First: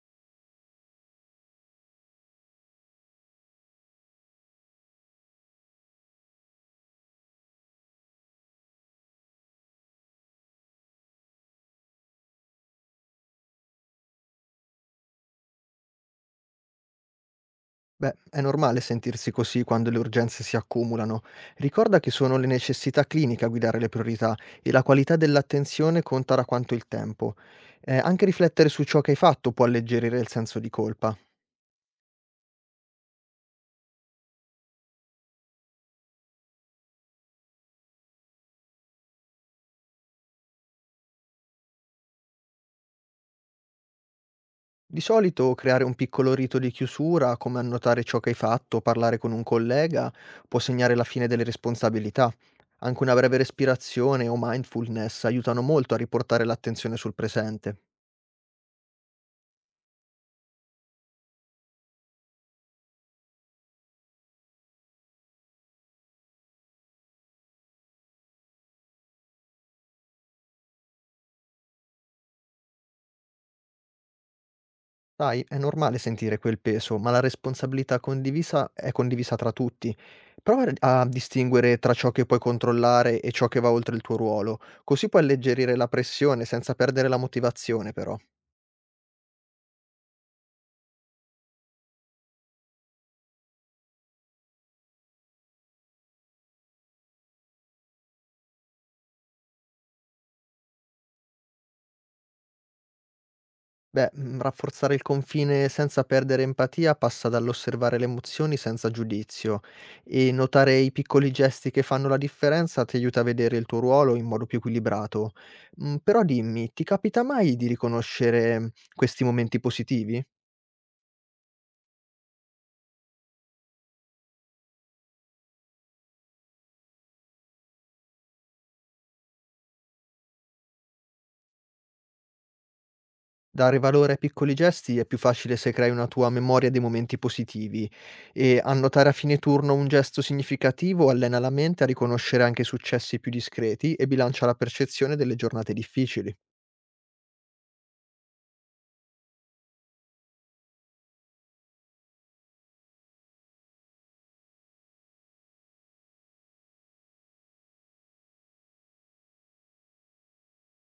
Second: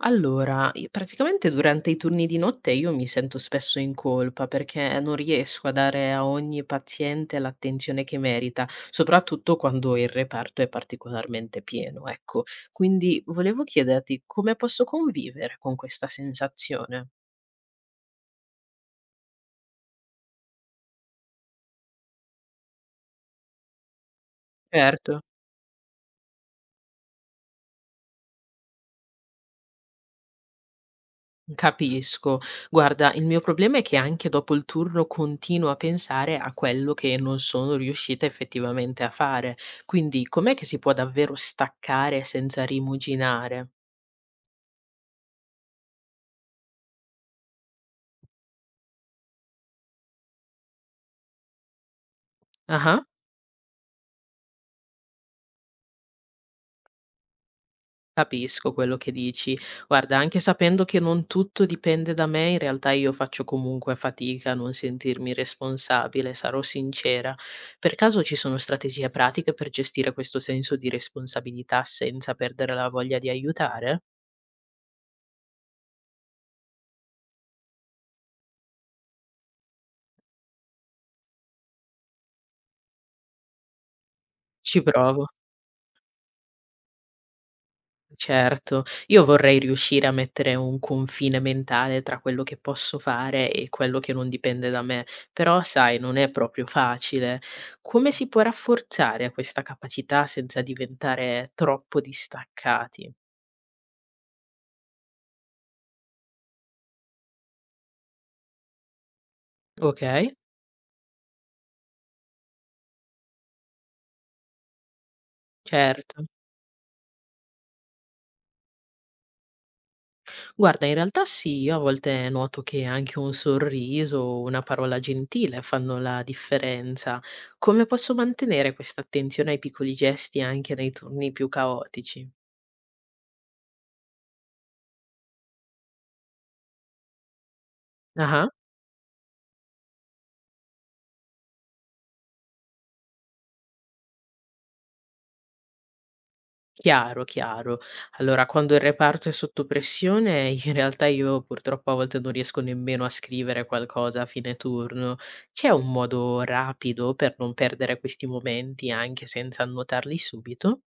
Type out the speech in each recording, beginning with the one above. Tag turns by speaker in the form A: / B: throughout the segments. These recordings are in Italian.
A: Allora, i praticamente durante i turni di notte io mi sento spesso in colpa perché non riesco a dare a ogni paziente l'attenzione che merita, soprattutto quando il reparto è particolarmente pieno, ecco. Quindi volevo chiederti come posso convivere con questa sensazione.
B: Beh, è normale sentirsi così quando le urgenze si accumulano. Ricorda che sono le necessità cliniche a guidare le priorità e la qualità
A: Certo.
B: dell'attenzione conta da quanto il tempo. Anche riflettere su ciò che hai fatto può alleggerire il senso di colpa.
A: Capisco. Guarda, il mio problema è che anche dopo il turno continuo a pensare a quello che non sono riuscita effettivamente a fare. Quindi com'è che si può davvero staccare senza rimuginare?
B: Di solito creare un piccolo rito di chiusura, come annotare ciò che hai fatto, parlare con un collega, può segnare la fine delle responsabilità. Anche
A: Ah,
B: una breve respirazione o mindfulness aiutano molto a riportare l'attenzione sul presente.
A: capisco quello che dici. Guarda, anche sapendo che non tutto dipende da me, in realtà io faccio comunque fatica a non sentirmi responsabile, sarò sincera. Per caso ci sono strategie pratiche per gestire questo senso di responsabilità senza perdere la voglia di aiutare?
B: Sai, è normale sentire quel peso, ma la responsabilità condivisa è condivisa tra tutti. Prova a distinguere tra ciò che puoi controllare e ciò che va oltre il tuo ruolo,
A: Ci
B: così puoi
A: provo.
B: alleggerire la pressione senza perdere la motivazione, però.
A: Certo, io vorrei riuscire a mettere un confine mentale tra quello che posso fare e quello che non dipende da me, però sai, non è proprio facile. Come si può rafforzare questa capacità senza diventare troppo distaccati?
B: Beh, rafforzare il confine senza perdere empatia passa dall'osservare le emozioni senza giudizio
A: Ok,
B: e notare i piccoli gesti che fanno la differenza ti aiuta a vedere il tuo ruolo in modo più equilibrato. Però
A: certo.
B: dimmi, ti capita mai di riconoscere questi momenti positivi?
A: Guarda, in realtà sì, io a volte noto che anche un sorriso o una parola gentile fanno la differenza. Come posso mantenere questa attenzione ai piccoli gesti anche nei turni più caotici?
B: Dare valore ai piccoli gesti è più facile se crei una tua memoria dei momenti positivi
A: Ah.
B: e annotare a fine turno un gesto significativo allena la mente a riconoscere anche i successi più discreti e bilancia la percezione delle giornate difficili.
A: Chiaro, chiaro. Allora, quando il reparto è sotto pressione, in realtà io purtroppo a volte non riesco nemmeno a scrivere qualcosa a fine turno. C'è un modo rapido per non perdere questi momenti anche senza annotarli subito?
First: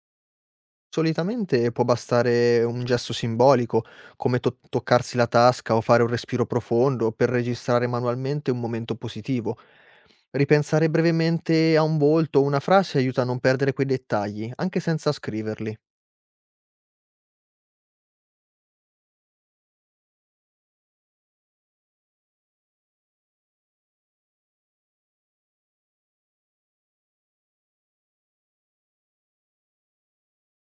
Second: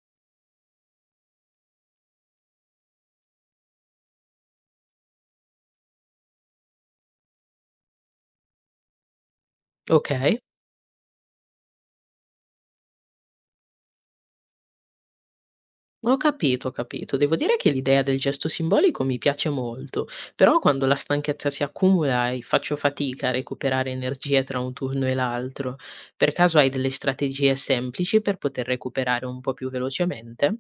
B: Solitamente può bastare un gesto simbolico, come toccarsi la tasca o fare un respiro profondo per registrare manualmente un momento positivo.
A: Ok,
B: Ripensare brevemente a un volto o una frase aiuta a non perdere quei dettagli, anche senza scriverli.
A: ho capito, ho capito. Devo dire che l'idea del gesto simbolico mi piace molto, però quando la stanchezza si accumula e faccio fatica a recuperare energie tra un turno e l'altro, per caso hai delle strategie semplici per poter recuperare un po' più velocemente?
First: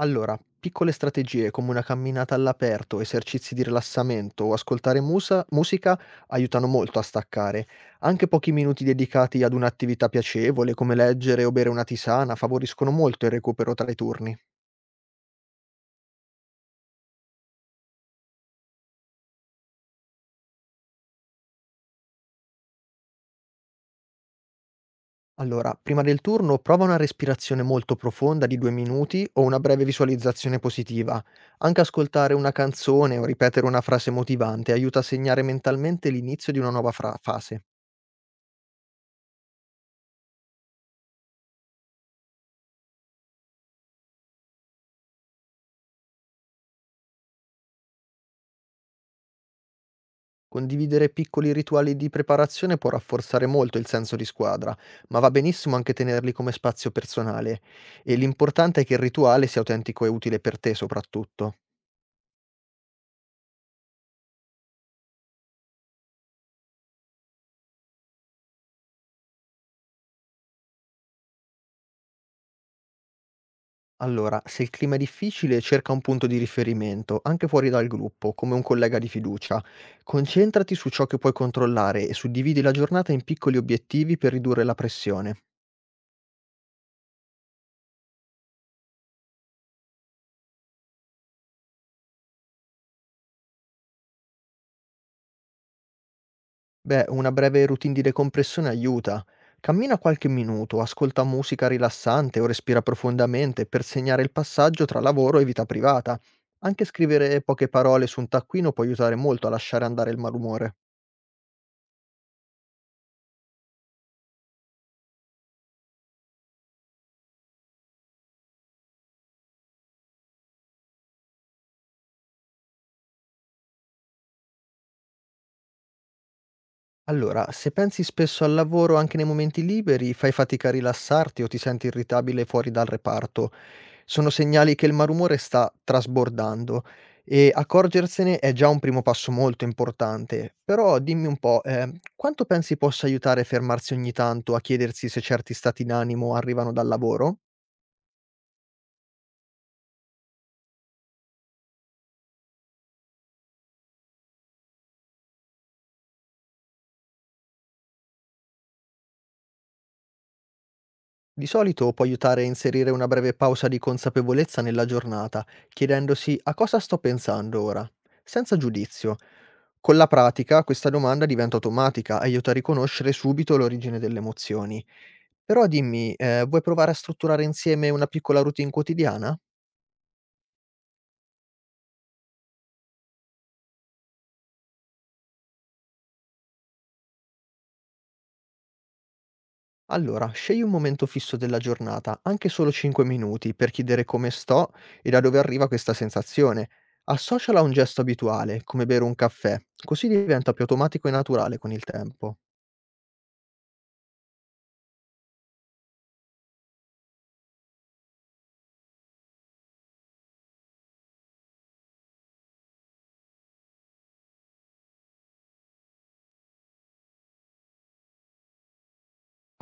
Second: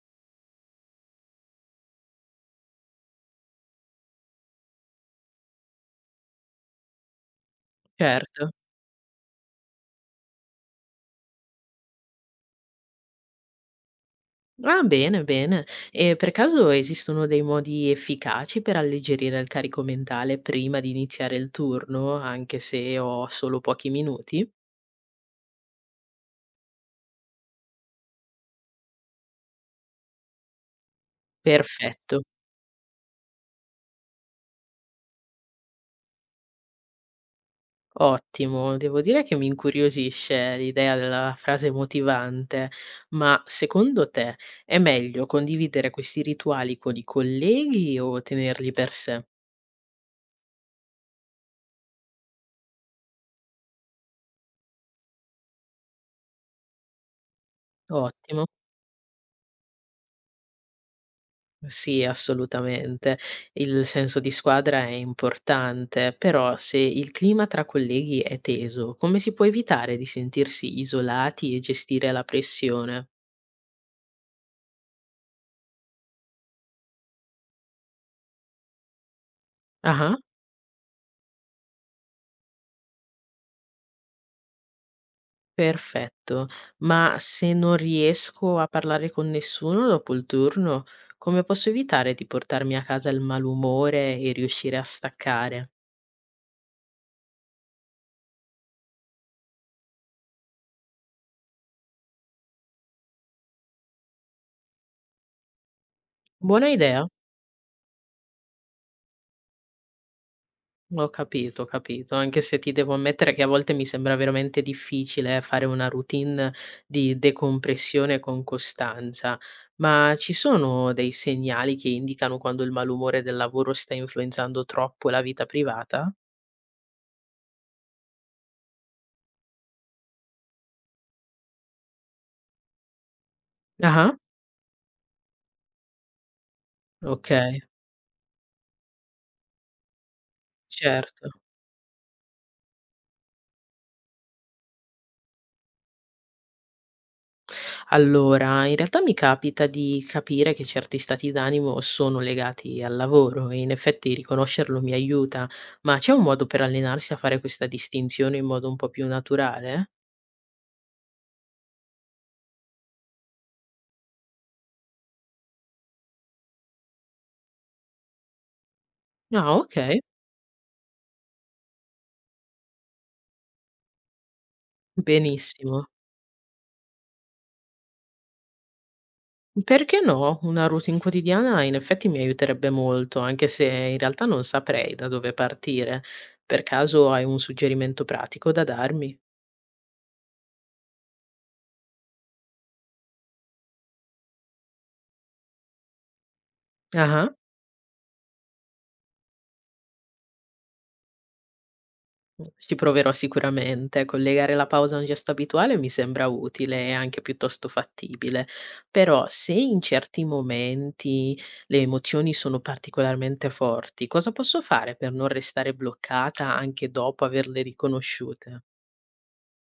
B: Allora, piccole strategie come una camminata all'aperto, esercizi di rilassamento o ascoltare musica aiutano molto a staccare. Anche
A: Certo.
B: pochi minuti dedicati ad un'attività piacevole come leggere o bere una tisana favoriscono molto il recupero tra i turni.
A: Ah, bene, bene. E per caso esistono dei modi efficaci per alleggerire il carico mentale prima di iniziare il turno, anche se ho solo pochi minuti?
B: Allora, prima del turno prova una respirazione molto profonda di 2 minuti o una breve visualizzazione positiva. Anche
A: Perfetto,
B: ascoltare una canzone o ripetere una frase motivante aiuta a segnare mentalmente l'inizio di una nuova fase.
A: ottimo. Devo dire che mi incuriosisce l'idea della frase motivante, ma secondo te è meglio condividere questi rituali con i colleghi o tenerli per sé?
B: Condividere piccoli rituali di preparazione può rafforzare molto il senso di squadra, ma va benissimo anche tenerli come spazio personale e
A: Ottimo.
B: l'importante è che il rituale sia autentico e utile per te soprattutto.
A: Sì, assolutamente. Il senso di squadra è importante, però se il clima tra colleghi è teso, come si può evitare di sentirsi isolati e gestire la pressione?
B: Allora, se il clima è difficile, cerca un punto di riferimento, anche fuori dal gruppo, come un collega di fiducia.
A: Ah,
B: Concentrati su ciò che puoi controllare e suddividi la giornata in piccoli obiettivi per ridurre la pressione.
A: perfetto. Ma se non riesco a parlare con nessuno dopo il turno, come posso evitare di portarmi a casa il malumore e riuscire a staccare?
B: Beh, una breve routine di decompressione aiuta. Cammina qualche minuto, ascolta musica rilassante o respira profondamente per segnare il passaggio tra lavoro e vita privata.
A: Buona
B: Anche
A: idea.
B: scrivere poche parole su un taccuino può aiutare molto a lasciare andare il malumore.
A: Ho capito, anche se ti devo ammettere che a volte mi sembra veramente difficile fare una routine di decompressione con costanza. Ma ci sono dei segnali che indicano quando il malumore del lavoro sta influenzando troppo la vita privata?
B: Allora, se pensi spesso al lavoro anche nei momenti liberi, fai fatica a rilassarti o ti senti irritabile fuori dal reparto.
A: Ah-ah,
B: Sono segnali che il malumore sta trasbordando
A: ok,
B: e accorgersene è già un primo passo molto importante. Però dimmi
A: certo.
B: un po', quanto pensi possa aiutare fermarsi ogni tanto a chiedersi se certi stati d'animo arrivano dal lavoro?
A: Allora, in realtà mi capita di capire che certi stati d'animo sono legati al lavoro e in effetti riconoscerlo mi aiuta, ma c'è un modo per allenarsi a fare questa distinzione in modo un po' più naturale?
B: Di solito può aiutare a inserire una breve pausa di consapevolezza nella giornata, chiedendosi a cosa sto pensando ora, senza giudizio.
A: Ah,
B: Con
A: okay,
B: la pratica questa domanda diventa automatica e aiuta a riconoscere subito l'origine delle emozioni. Però
A: benissimo.
B: dimmi, vuoi provare a strutturare insieme una piccola routine quotidiana?
A: Perché no? Una routine quotidiana in effetti mi aiuterebbe molto, anche se in realtà non saprei da dove partire. Per caso hai un suggerimento pratico da darmi?
B: Allora, scegli un momento fisso della giornata, anche solo 5 minuti, per chiedere come sto e da dove arriva questa sensazione.
A: Ah-ah,
B: Associala a un gesto abituale, come bere un caffè, così diventa più automatico e naturale con il tempo.
A: ci proverò sicuramente. Collegare la pausa a un gesto abituale mi sembra utile e anche piuttosto fattibile, però se in certi momenti le emozioni sono particolarmente forti, cosa posso fare per non restare bloccata anche dopo averle riconosciute?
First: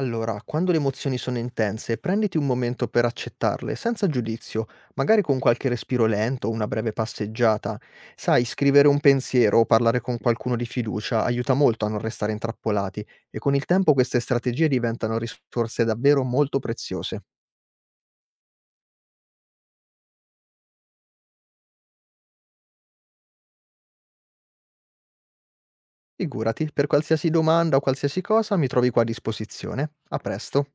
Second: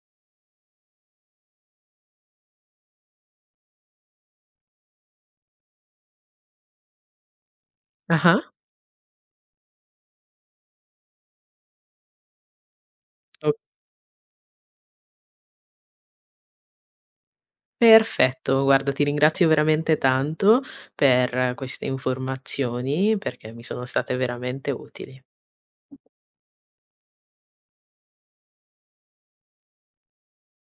B: Allora, quando le emozioni sono intense, prenditi un momento per accettarle, senza giudizio, magari con qualche respiro lento o una breve passeggiata.
A: Ah-ah.
B: Sai, scrivere un pensiero o parlare con qualcuno di fiducia aiuta molto a non restare intrappolati e
A: O
B: con il tempo queste strategie diventano risorse davvero molto preziose.
A: perfetto, guarda ti ringrazio veramente tanto per queste informazioni, perché mi sono state veramente utili.
B: Figurati, per qualsiasi domanda o qualsiasi cosa mi trovi qua a disposizione. A presto.